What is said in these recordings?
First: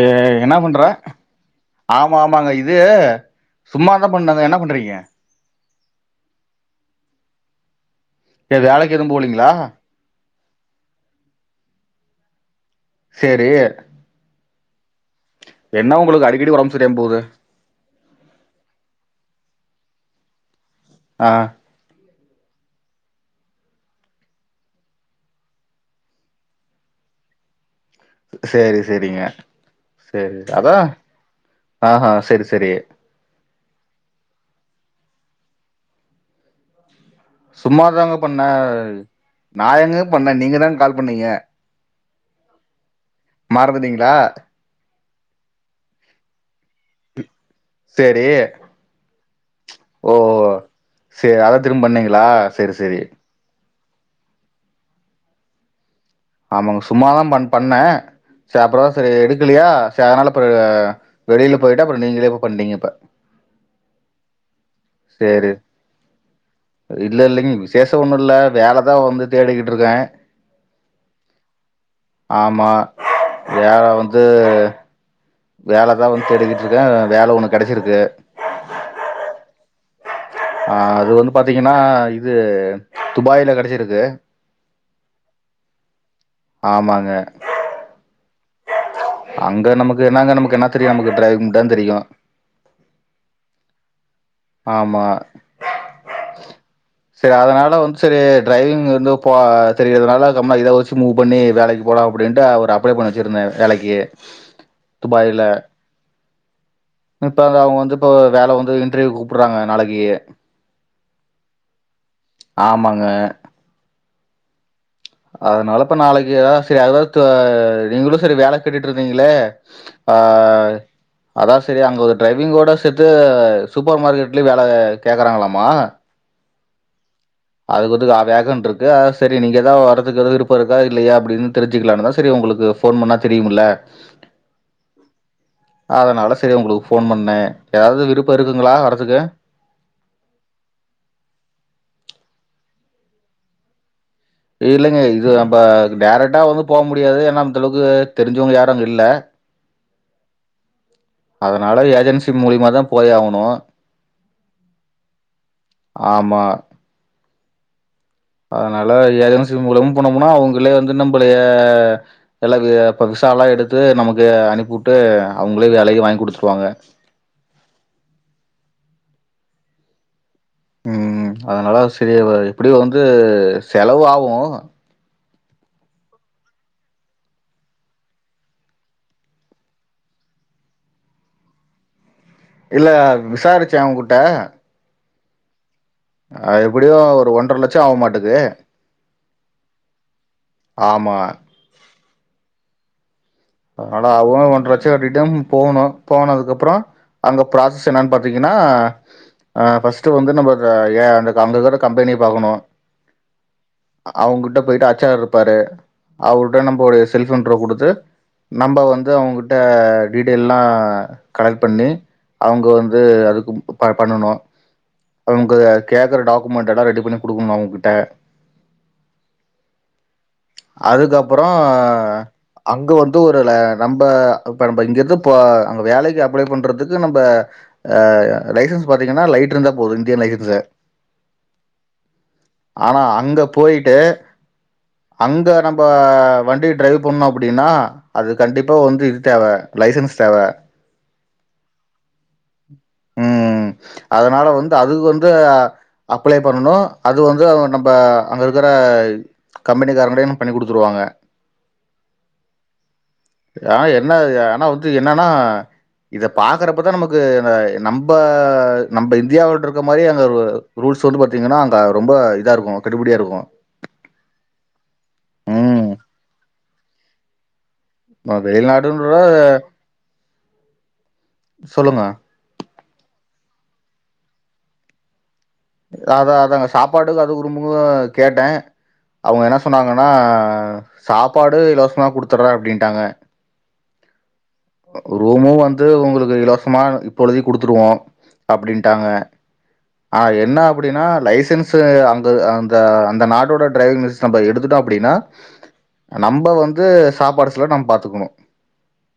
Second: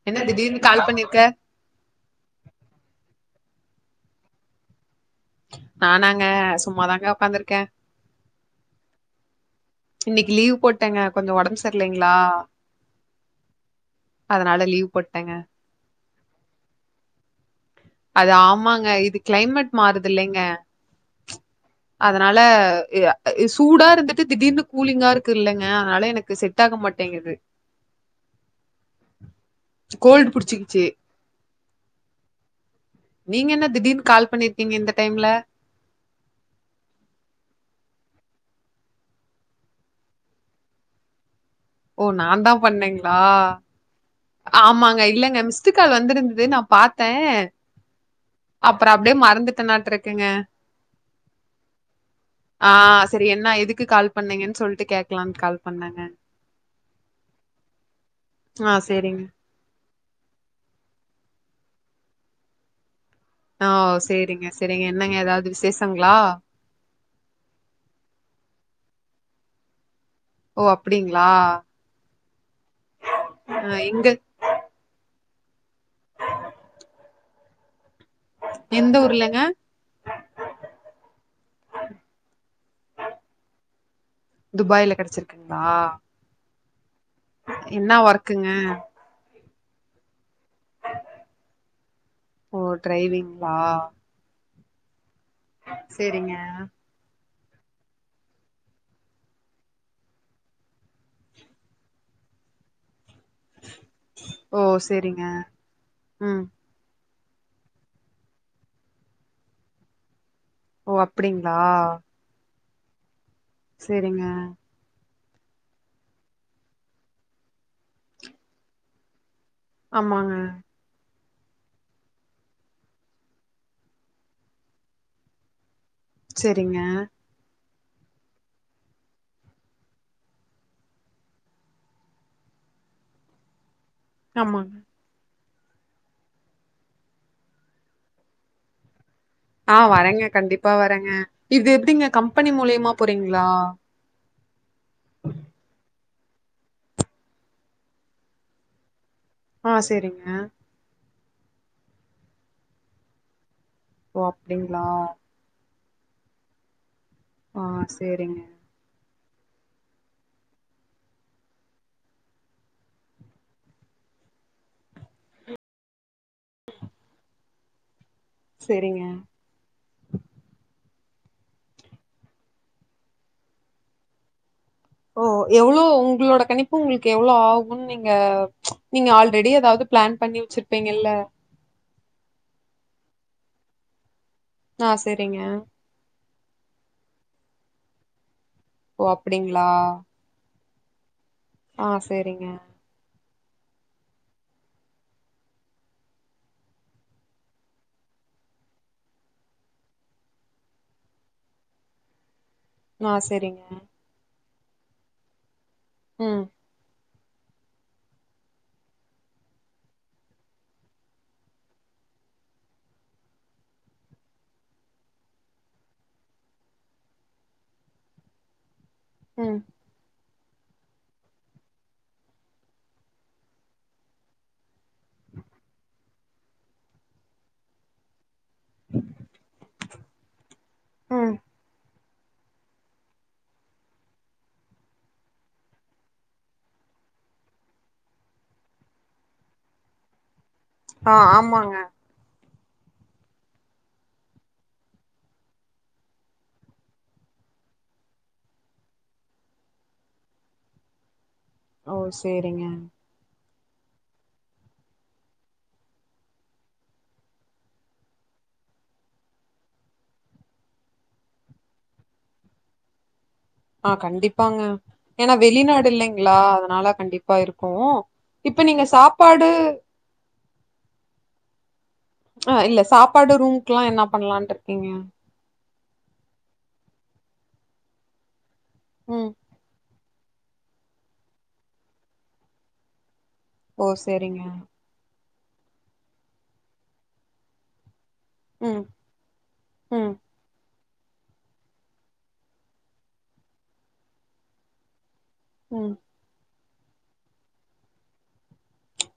ஏ என்ன திடீர்னு பண்ற கால் பண்ணிருக்க ஆமா ஆமாங்க இது சும்மா தான் பண்னேங்க என்ன பண்றீங்க நானாங்க சும்மாதாங்க உ்காந்துருக்கே ஏ வேலைக்கு எதுவும் போகலைங்களா இன்னைக்கு லீவ் போட்டேங்க கொஞ்சம் ஒடம்பு சரலைங்களா சரி அதனால லீவ் போட் என்ன உங்களுக்கு அடிக்கடி ஒடம்புசரியம போது அது ஆமாங்க இது கிளைமேட் மாறுது இல்லைங்க ஆ அதனால சூடா இருந்துட்டு திடீர்னு கூலிங்கா இருக்கு இல்லங்க அதனால எனக்கு செட் ஆக மாட்டேங் ங்கெது சேரி செரிங்க கோல்டு செரி அதா பிடிச்சிக்கிச்சு ஆஹா செரி செரி நீங்க என்ன திடீன் கால் பண்ணிருக்கீங்க இந்த டைம்ல சும்மாதாங்க பண்ணே நா எங்க பண்ணே நீங்க தாங் கால் பண்ணீங்க ஓ நாந்தா பண்ணேங்ளா மறந்துட்டீங்களா ஆமாங்க இல்லங்க மிஸ்டு கால் வந்திருந்துது நா பாத்தே சேரி அப்றோ அப்டே மறந்துட்டேனாட்ருக்குங்க சே அதா திரும் பண்ணீங்களா செர் செரி கு கால் பண்ணீங்கன் சொல்லிட்டு கேக்லான் கால் பண்ணேங்க ஆமாங் சும்மாதா பண் பண்ணே செ ஆ அப்றதா செரி சேரிங்க எடுக்கலியா செ அத்னால போ வெளியில போய்ட்டே அப்ற நீங்களே பண்ட்டீங்க இப்ப ஆ செரிங்க ஸ் செரி இல்லல்லிங் விசேஷோ ஒன்னுல்ல வேல தா வந்து தேடிகிட்ருக்கே ஓ அப்டிங்ளா ஆமா வேல வந்து வேல தா ஒன் தேடிகிட்ருக்கே வேல ஒன்னு கெடச்சிருக்கு எந்த ஊர்லங்க ஆ அது வந்து பாத்தீங்கன்னா இது துபாய்ல கெடச்சிருக்கு கெடச்சிருக்குங்ளா ஆமாங் என்ன வர்க்குங்க அங்க நமக்கு என்னங்க நமக்கு என்ன தெரியு நமக்கு ட்ரைவிங் முட்டாந்தெரியூ ஓ டிரைவிங்ளா ஆமா செரிங்க செரி அதனால வந்து செரி ட்ரைவிங் இந்து போ தெரியிறதுனால கம் நா இத வச்சு மூவ் பண்ணி வேலைக்கு போலாம் அப்டின்டு ஒரு அப்ளை பண்ணி இருந்த வேலைக்கி ஓ சேரிங்க துபாயில ம் இப்ப அங்க அவுங்க வந்து இப்ப வேல வந்து இன்ட்ரிவ்கு கூப்ட்றாங்க நாளைக்கி ஓ அப்பிடிங்ளா ஆமாங்க செரிங்க அதனாலப்ப நாளைக்கு எதா செ அதாவ் தே நீங்களூ செரி வேல கேட்டிட்ருந்தீங்ளே ஆ ஆமாங்க அதா செரி அங்க ஒரு ட்ரைவிங்கோட சேத்து சூப்பர் மார்க்கெட்லயு வேல கேக்கறாங்ளாமா செரிங்க அதுக்குத்துகா வேகண்ட்ருக்கு செரி நீங்கெதா வர்றதுக்கு விருப்போருக்கா இல்லையா அப்டின் தெரிஞ்சுக்கலானு தா செரி உங்குளுக் கு ஃபோன் பண்ணா தெரியுமுல ஆமாங்க அதனால செரி உங்குளுக்கு ஃபோன் பண்ணே ஏதாவ்து விருப்போ இருக்குதுங்ளா வறதுக்கு ஆ வரேங்க கண்டிப்பா வரேங்க இது எப்டிங்க கம்பெனி மூலியமா போறீங்ளா இல்லைங்க இது நம்ப டேரக்டா வந்து போ முடியாது ஏனா அந்தளவுக்கு தெரிஞ்சவுங்க யாரு அங்க இல்ல ஆ செரிங்க அதனால ஏஜென்சி மூலிமா தா போய் ஆவ்ணு ஓ அப்டிங்ளா ஆமா ஆ சேரிங்க அதனால ஏஜென்சி மூலமா போனோம்னா அவுங்ளே வந்து நம்பளயே எல்லா வி இப்ப விசாலா எடுத்து நமக் வே அனுப்பியுட்டு அவுங்ளே வேலையூ வாங் குடுத்ருவாங்க செரிங்க ம் அதனால செரி ஆவாது எப்பிடியு வந்து செலவு ஆவு ஓ எவ்வளோ உங்களோட கணிப்பு உங்களுக்கு எவ்வளோ ஆகுனு நீங்க ம்ச் நீங்க ஆல்ரெடி எதாவது பிளான் பண்ணி வெச்சிருப்பீங்க இல்ல இல்ல விசாரிச்சே அவுங்க கிட்ட ஆ சேரிங்க ஆ எப்பிடியு ஒரு ஒன்றரை லட்சோ ஆவு மாட்டது ஓ அப்படிங்களா ஆமா ஆ சேரிங்க அதனால அவுகளு ஒன்ற லட்சோ ரிட்டன் போவணு போனதுக்கு அப்புறோ அங்க ப்ராசஸ் என்னான்னு பாத்தீங்கன்னா ஆ ஃபஸ்ட் வந்து நம்ம ஒரு ஏ அந்த அங்க கற கம்பெனிய பாக்கணு ஆ செரிங்க அவங்கிட்ட போயிட்டு அச் ஆர் இருப்பாரு ம் அவருரோட நம்ப ஒரு செல்ப் இன்றோ குடுத்து நம்ம வந்து அவங்ககிட்ட டீடெயல் எல்லா கலெக்ட் பண்ணி அவங்க வந்து அதுக்கு ப பண்ணணு அவுங்க கேக்குற டாக்குமெண்ட் எல்லா ரெடி பண்ணி குடுக்கணு அவங்க கிட்ட உம் அதுக்கப்புறோ அங்க வந்து தூருல நம்ப இப்ப நம்ப இங்க இருந்து இப்போ அங்க வேலைக்கு அப்ளை பண்றதுக்கு நம்ம ஆ லைசன்ஸ் பாத்தீங்கன்னா லைட் இருந்தா போது இந்தியன் லைசன்ஸ்சு ம் ஆனா அங்க போயிட்டு அங்க நம்ம வண்டி டிரைவ் பண்ணு அப்படின்னா அது கண்டிப்பா வந்து இது தேவ லைசன்ஸ் தேவ ஆ ஆமாங்க உம் அதனால வந்து அதுக்கு வந்து அப்ளை பண்ணணு அது வந்து அவங்க நம்ம அங்க இருக்கற ஆ கம்பெனி காரங்களே பண்ணி குடுத்துருவாங்க ஓ சேரிங்க ஆ என்ன இது ஆனா வந்து என்ன ஆனா இத பாக்கற அப்பதா நமக்கு இங்க நம்ப நம்ப இந்தியாவில இருக்க மாரி அங்க ரூ ரூல் சு வந்து பாத்தீங்கன்னா அங்க ரொம்ப இதா இருக்கு கெடுபுடியா இருக்கு ஆ கண்டிப்பாங்க ஏன்னா வெளிநாடு ம் இல்லைங்களா அதனால கண்டிப்பா இருக்கு கு இப்ப நீங்க வெளிநாடுன்ற சாப்பாடு சொல்லுங்க ஆ இல்ல சாப்பாடு ரூம்க் எல்லா என்ன பண்ணலான்டு இருக்கீங்க அதா அதாங்க சாப்பாடு அதுக்கு ரூம்க்கு கேட்டே ம் அவங்க என்ன சொன்னாங்க னா சாப்பாடு இலவசமாக குடுத்தறே அப்டின்ட்டாங்க ஓ சேரிங்க ரூமு வந்து உங்களுக்கு இலவசமா இப்பொழுதிக்கு குடுத்துருவோ ம் அப்டின்டாங்க ம் ஆ எத் அப்புடின்னா லைசன்ஸ் அங்க அந்த அந்த நாடோட டிரைவிங் லைசன்ஸ் நம்ப எடுத்துட்டோ அப்புடின்னா ம் நம்ப வந்து சாப்பாடு செலவு நம்ம பாத்துக்கணு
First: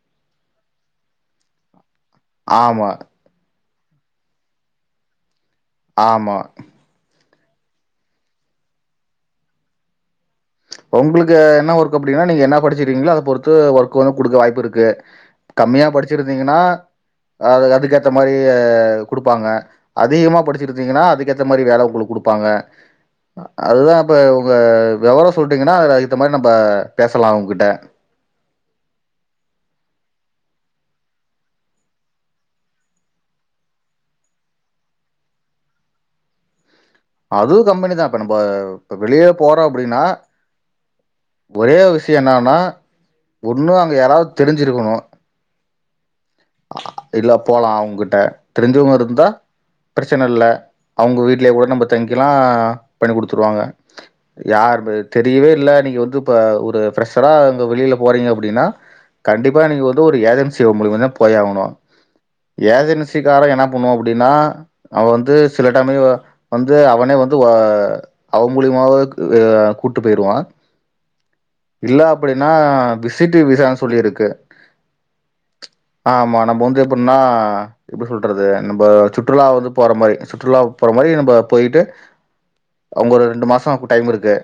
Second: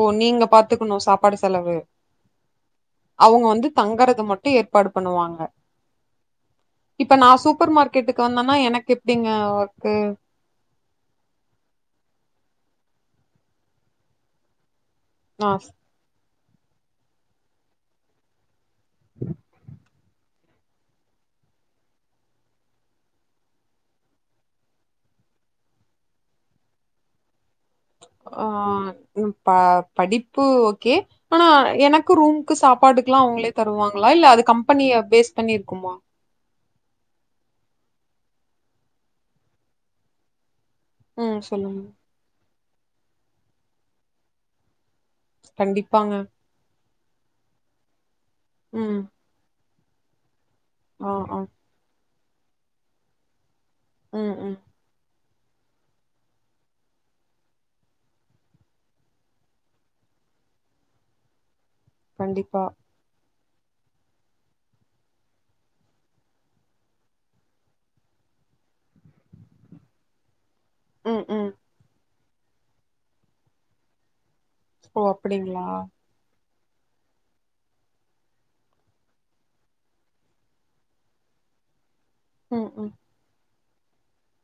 ஓ நீங்க பாத்துக்கணு சாப்பாடு செலவு ஆமா அவங்க வந்து தங்கறது மட்டு ஏற்பாடு பண்ணுவாங்க ஆமா இப்ப நா சூப்பர் மார்க்கெட்டுக்கு வந்தேன்னா எனக்கு எப்பிடிங்க வர்க்கு உங்குளுக்கு என்ன ஒர்க்கு அப்டின்னா நீங்க என்ன படிச்சிருக்கீங்களோ அத பொறுத்து ஒர்க் வந்து குடுக்க வாய்ப்பு இருக்கு நா கம்மியா படிச்சிருந்தீங்கன்னா அது அதுக்கேத்த மாரி குடுப்பாங்க அதிகமா படிச்சிருத்தீங்குனா அதுக்கேத்த மாரி வேல உங்குளு குடுப்பாங்க அதுதா இப்ப உங்க வெவரொ சொல்ட்டீங்கனா ரைத்த மாரி நம்ப பேசலா உங்கிட் ஆ ப்ப படிப்பு ஓகே ஆனா எனக்கு ரூம்க்கு சாப்பாடுக்கலாஅவுங்ளே தருவாங்ளா இல்ல அது கம்பனி அபேஸ் பண்ணிர்க்குமா ப்ரூ கம்பெனி தா இப்ப நம்ப இப்ப வெளியே போறோ அப்புடினா ம் ஒரே சொல்லுங்க விஷ்ய என்னானா ஒன்னு அங்க யாராவ்து தெரிஞ்சிருக்குணு கண்டிப்பாங்க இல்ல போலா அவுங்குட்ட தெரிஞ்சவுங் ம் இருந்தா ப்ரச்சனல்ல ஆ அவுங்க ஆ வீட்லே கூட நம்ப தங்கிலா பண்ணி குடுத்துருவாங்க ம் ம் யார்பே தெரிய்வே இல்ல நீங்க வந்து இப்ப ஒரு ஃப்ரஷ்ஷரா ங்க வெளில போறீங்க அப்புடினா கண்டிப்பா நீங்க வந்து ஒரு ஏஜன்சியவ் மூலியமாதான போய் ஆவுணு கண்டிப்பா ஏஜன்சி கார என்ன பண்ணுவா அப்புடினா அவ வந்து சில டம் இவ வந்து அவனே வந்து வ அவ மூலியமாவ வே கூட்டு பெய்ருவா ம் ம் இல்ல அப்படினா விசிட்டு விசான் சொல்லி இருக்கு ஓ அப்புடிங்ளா ஆமா நம்ப வந்து எப்புட்னா எப்ப சொல்றது நம்ப சுற்றுலா வந்து போற மாரி சுற்றுலாவுக் போற மா அயு நம்ப போயிட்டு ம் ம் அவுங் ஒரு ரெண்டு மாசா கு டைம் இருக்கு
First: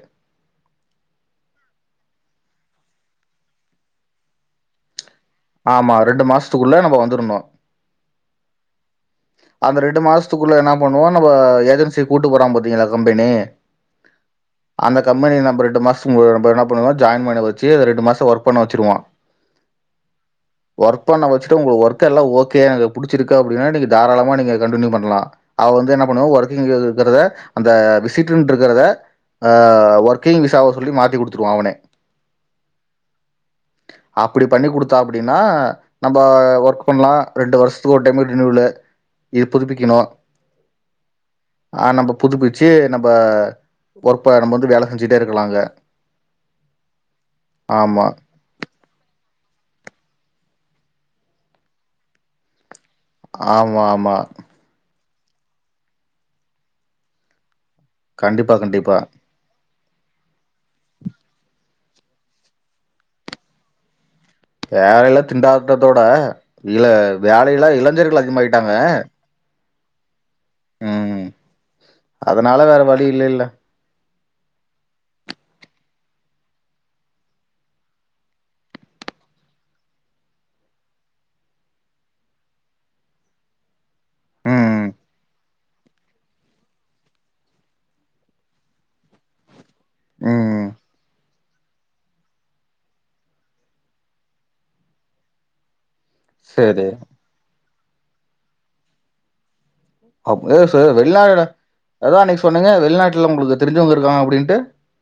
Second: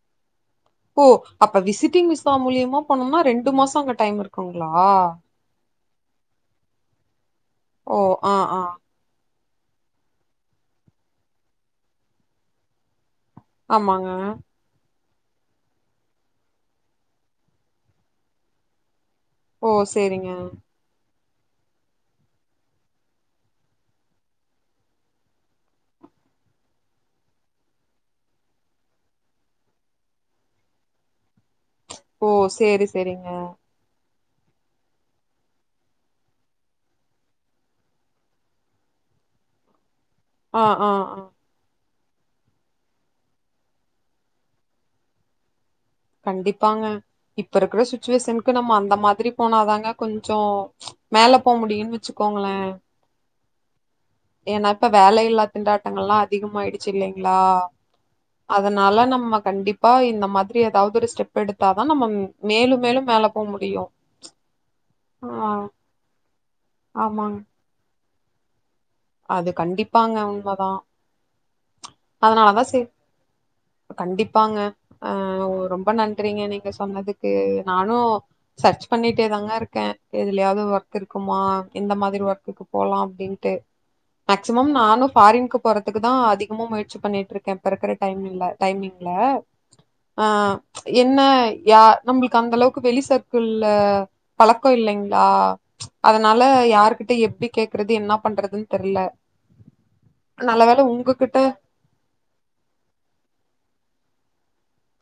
ஒ அப்ப விசிட்டிங் விசா மூல்யமா போனோம்னா ரெண்டு மாஸ் அங்க டைம் இருக்குங்ளா ஆமா ரெண்டு மாசுத்துக்குள்ள நம்ப வந்துருனு ஒ ஆ ஆ அந்த ரெண்டு மாசுத்துக்குள்ள என்ன பண்ணுவோ நம்ப ஏஜன்சிய கூட்டு போற பாத்தீங்களா சம் ஆமாங்க கம்பெனி நம்ப ரெண்டு மாசும்பு நம்ப என்ன பண்ணுவோனா ஜாயின் மேன வச்சு அத ரெண்டு மாச ஒர்க் பண்ணவச்சிருவா ஓ சேரிங்க பண்ணவச்சுட்டு ஒங்ளுக் ஒர்க எல்லா ஓகே எனக்கு புடிச்சிருக்கு அப்புடினா நீங்க தாராளமா நீங்க கண்டின்யு பண்ணலா அவ் வந்து என்ன பண்ணுவா ஒர்க்கியுத் இருக்குறத அந்த விசிட்டுன்றுக்குறத அ ஒர்கிங் விசாவ சொல்லி மாத்திகுடுத் ஓ சேரி செரிங்க அப்டிபண்ணி குடுத்தா அப்டின்னா நம்ப ஒர்க் பண்லா ரெண்டு வர்ஷ்த்துக்கு ஒரு டைம் ரினிவுலு ஈ புதுப்பிக்கிணு ஆ ஆ ஆ அ நம்ப புதுப்பிச்சு நம்ப ஒர்ப்ப நம் வந்து வேல செஞ்சுட்டே இருக்கலாங்க கண்டிப்பாங்க இப்ப இருக்குற ஆமா. சுச்சுவேசன்க்கு நம் அந்த மாதுரி போனாதாங்க கொஞ்சொ மேலபோ முடியுன் வெச்சுக்கோங்ளே ஆமா ஆமா வேலையில்லா திண்டாட்டங்கள்ளா அதிகமாயிடுச்சி இல்லைங்ளா கண்டிப்பா, கண்டிப்பா. அதனால நம்ம கண்டிப் பா இந்த மாதுரி ஏதாவ்து ஒரு ஸ்டெப் எடுத்தாதா நம்மம் மேலு மேலு மேல போ முடியு வேலையில ஆ திண்டாட்டத்தோட இல ஆமாங்க வேலையிலா இளைஞர்கள் அதிகமாயிட்டாங்க அது கண்டிப்பாங்கவ் மதா ம். அதனால அதனாலதா சே வேற வழி இல்லல்ல. கண்டிப் பாங்க அ ஒ ரொம்ப நன்றிங்க நீங்க சொன்னதுக்கு நானு சர்ச் பண்ணிட்டேத தங்க இருக்கே இதுல்யாவ்து ஒர்க் இருக்குமா இந்த மாதிரி ஒர்க்குக்கு போலா அப்டின்டு மேக்சிமம் ம், நானு ஃபாரின்க்கு போறதுக்குதா அதிகமா முயற்சி பண்ணிட்ருக்கே பெறக்குற டைம் இல்ல டைமிங் ல அ அ ம். என்ன யா நம்புள்க்கு அந்தளவுக்கு வெளி சர்க்குள்ள பலக்கொ இல்லைங்ளா அதனால சரி. யாருகுட்டு எப்டி கேக்றது என்னா பண்றதுன் தெர்ல [unintelligible] நல்ல வேல உங்ககிட்ட [unintelligible] அதா அன்னக்கி சொன்னனே வெள்நாட்லம்ளுக்கு தெரிஞ்சவுங் இருக்காங்க அப்புடின்டு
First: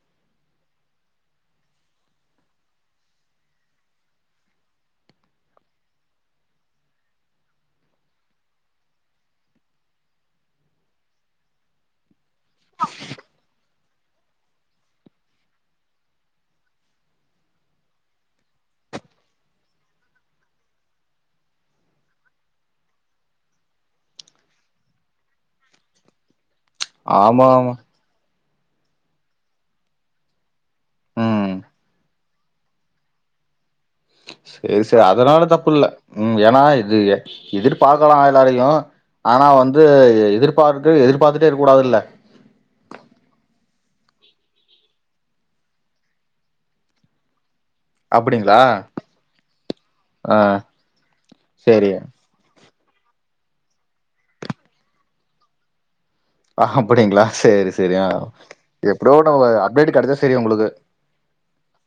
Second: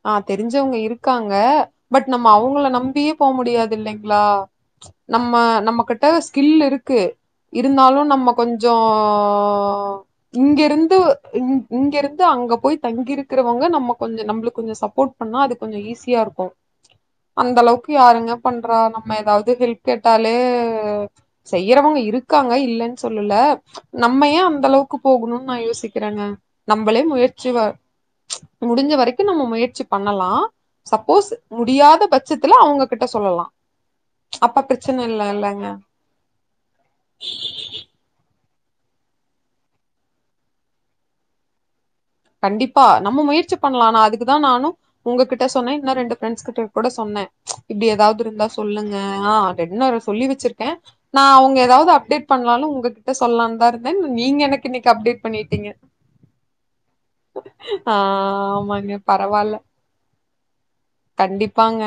ஆ தெரிஞ்சவுங்க இருக்காங்க பட் நம்ம அவுங்கள நம்பியே போ முடியாது இல்லைங்ளா நம்ம நம்ம குட்ட ஸ்கில் இருக்கு இருந்தாலு நம்ம கொஞ்சோ இங்கிருந்து ஒ இங் இங்கிருந்து அங்க போய் தங்கியிருக்குறவங்க நம்ம கொஞ்ச நம்ப்ளுக் கொஞ்ச சப்போட் பண்ணா அது கொஞ்ச ஈஸியா இருக்கு அந்த அளவுக்கு யாருங்க பண்றா நம்ம எதாவது ஹெல்ப் கேட்டாலே செய்யறவங்க இருக்காங்க இல்லன் சொல்லல நம்ம ஏ அந்த அளவுக்கு போகுணுன் நா யோசிக்கிறேங்க நம்பளே முயற்சி ஆமா, வ ஆமா. முடிஞ்ச வரைக் கு நம்ம முயற்சி பண்ணலா சப்போஸ் ம். முடியாத பட்சத்துல அவுங்க கிட்ட சொல்லலா செரி செ அதனால தப்புல்ல ம் ஏன்னா இது எ எதிர்பாக்கலா [unintelligible] வரையு ஆனா வந்து எ எதிர்பார்கு எதிர்பாத்துட்டே இருக் கூடாதுல்ல கண்டிப்பா நம்ம முயற்சி பண்லா நா அதுக்குதா நானு உங்ககிட்ட சொன்னே இன்னு ரெண்டு ஃப்ரெண்ட்ஸ் கிட்ட கூட சொன் ன இப்டி எதாவதுருந்தா அப்டிங்களா சொல்லுங்க அ அப்டின்னு ஒரு சொல்லி ஆ வெச்சிருக்கே நா அவுங்க சேரி எதாவது அப்டேட் பண்ணாலு உங்க கிட்ட சொல்லாந்தா இருந்தேன் நீங்க எனக்கு இன்னைக் அப்டேட் பண்ணீட்டீங்க அ அப்படிங்ளா செரி செரி அ ஆமாங்க எப்படோ ஒன்னு ந வ பரவால்ல. அப்டேடு கெடச்சா செரி உங்குளுக்கு கண்டிப்பாங்க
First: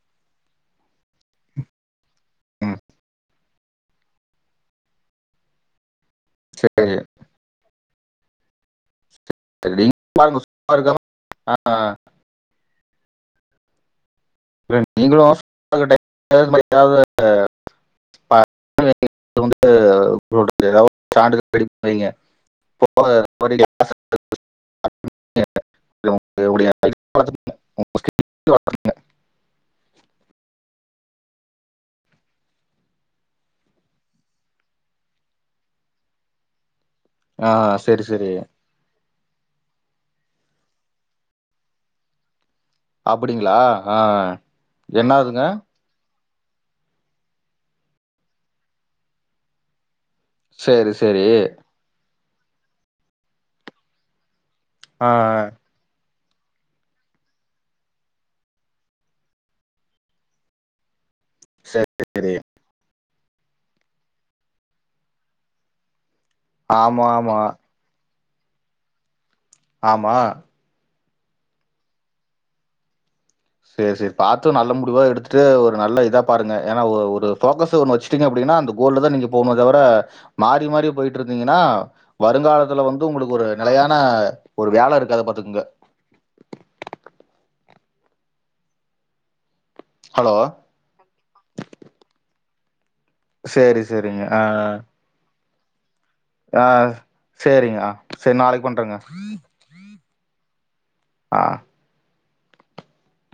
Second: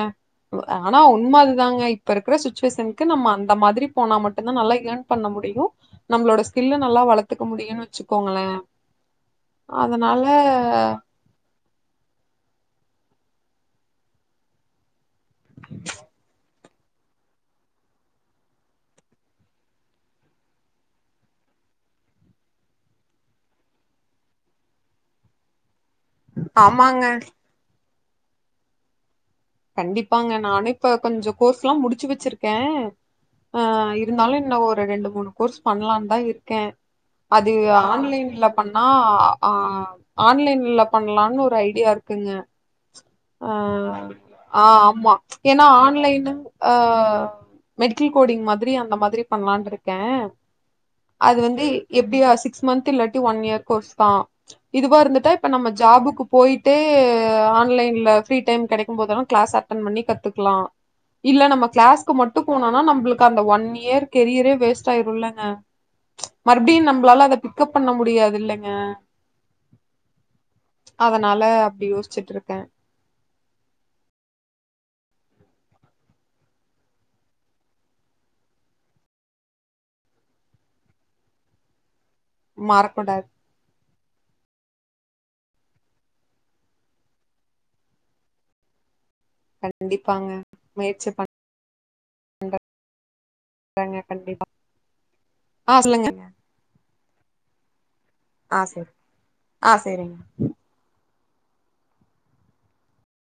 ஆ னா உண்ம அதுதாங்க இப்ப இருக்குற ம் சுச்சுவேஸன்க்கு நம்ம அந்த மாதிரி போனா மட்டுந்தா நல்லா யேன் பண்ண முடியு நம்ப்ளோட ஸ்கில்லு நல்லா வளத்துக்க முடியுன் வெச்சுக்கோங்களே அதனால அ [inaudible] நீங்களு [inaudible] [inaudible] சான்றிதழ் ரெடி பண்ணி வைங்க ஆமாங்க. [inaudible] [inaudible] கண்டிப்பாங்க நானு இப்ப கொஞ்சோ கோர்ஸ்ல்லா முடிச்சு வெச்சிருக்கே அ இருந்தாலு இன்னு ஒரு ரெண்டு மூணு கோர்ஸ் பண்லான் தா இருக்கே ஆ அது சேரி சேரி ஆன்லைன்ல பண்ணா ஆ ஆன்லைன்ல பண்லான் ஒரு ஐடியா இருக்குங்க அப்படிங்ளா ஆ அ ஆம்மா என்னாதுங்க ஏன்னா ஆன்லைனு ஆ மெடிக்கில் கோடிங் மாதிரி அந்த மாதிரி பண்லான்ட்ருக் கே சேரி சேரி அது வந்து எப்டியா சிக்ஸ் மந்த்து இல்லாட்டி ஒன் யேர் கோஸ்தா இதுவா ஆ இருந்துட்டா இப்ப நம்ம ஜாபுக்கு போயிட்டே ஆன்லைன்ல ஃப்ரீ டைம் கெடைக்கும் போதெல்லா க்ளாஸ் அட்டன் பண்ணி கத்துக்லா இல்ல நம்ம சேரி க்ளாஸ்க்கு சேரி மட்டு போனோனா நம்ப்ளு க் அந்த ஒன் இயர் கெரியரே வேஸ்ட் ஆய்ருல்லங்க மறுப்டியு ஆமா நம்ப்ளால அத ஆமா பிக்கப் பண்ண முடியாது இல்லைங்க ஆமா அதனால அப்டி யோஸ்ச்சுட்ருக்கே செரி செரி பாத்து நல்ல முடிவா எடுத்துட்டு ஒரு நல்ல இதா பாருங்க ஏனா ஒ ஒரு ஃபோக்கஸு ஒன்னு வெச்ட்டீங்க அப்டி னா அந்த கோல்லதா நீங்க போனுமே தவர மாறி மாறி போய்ட்ருந்தீங்கன்னா வருங்காலத்துல வந்து மாறக்கூடாது உங்குளுக் ஒரு நெலையா ன ஒரு வேல இருக்காது பாத்துக்குங்க கண்டிப்பாங்க ஹலோ முயற்சி பண்ற செரி செரிங்க ஆ அ சொல்லுங்க ஆ செரிங்க அ செரி ஆ நாளைக் சேரி பண்றேங்க ஆ சேரிங்க அ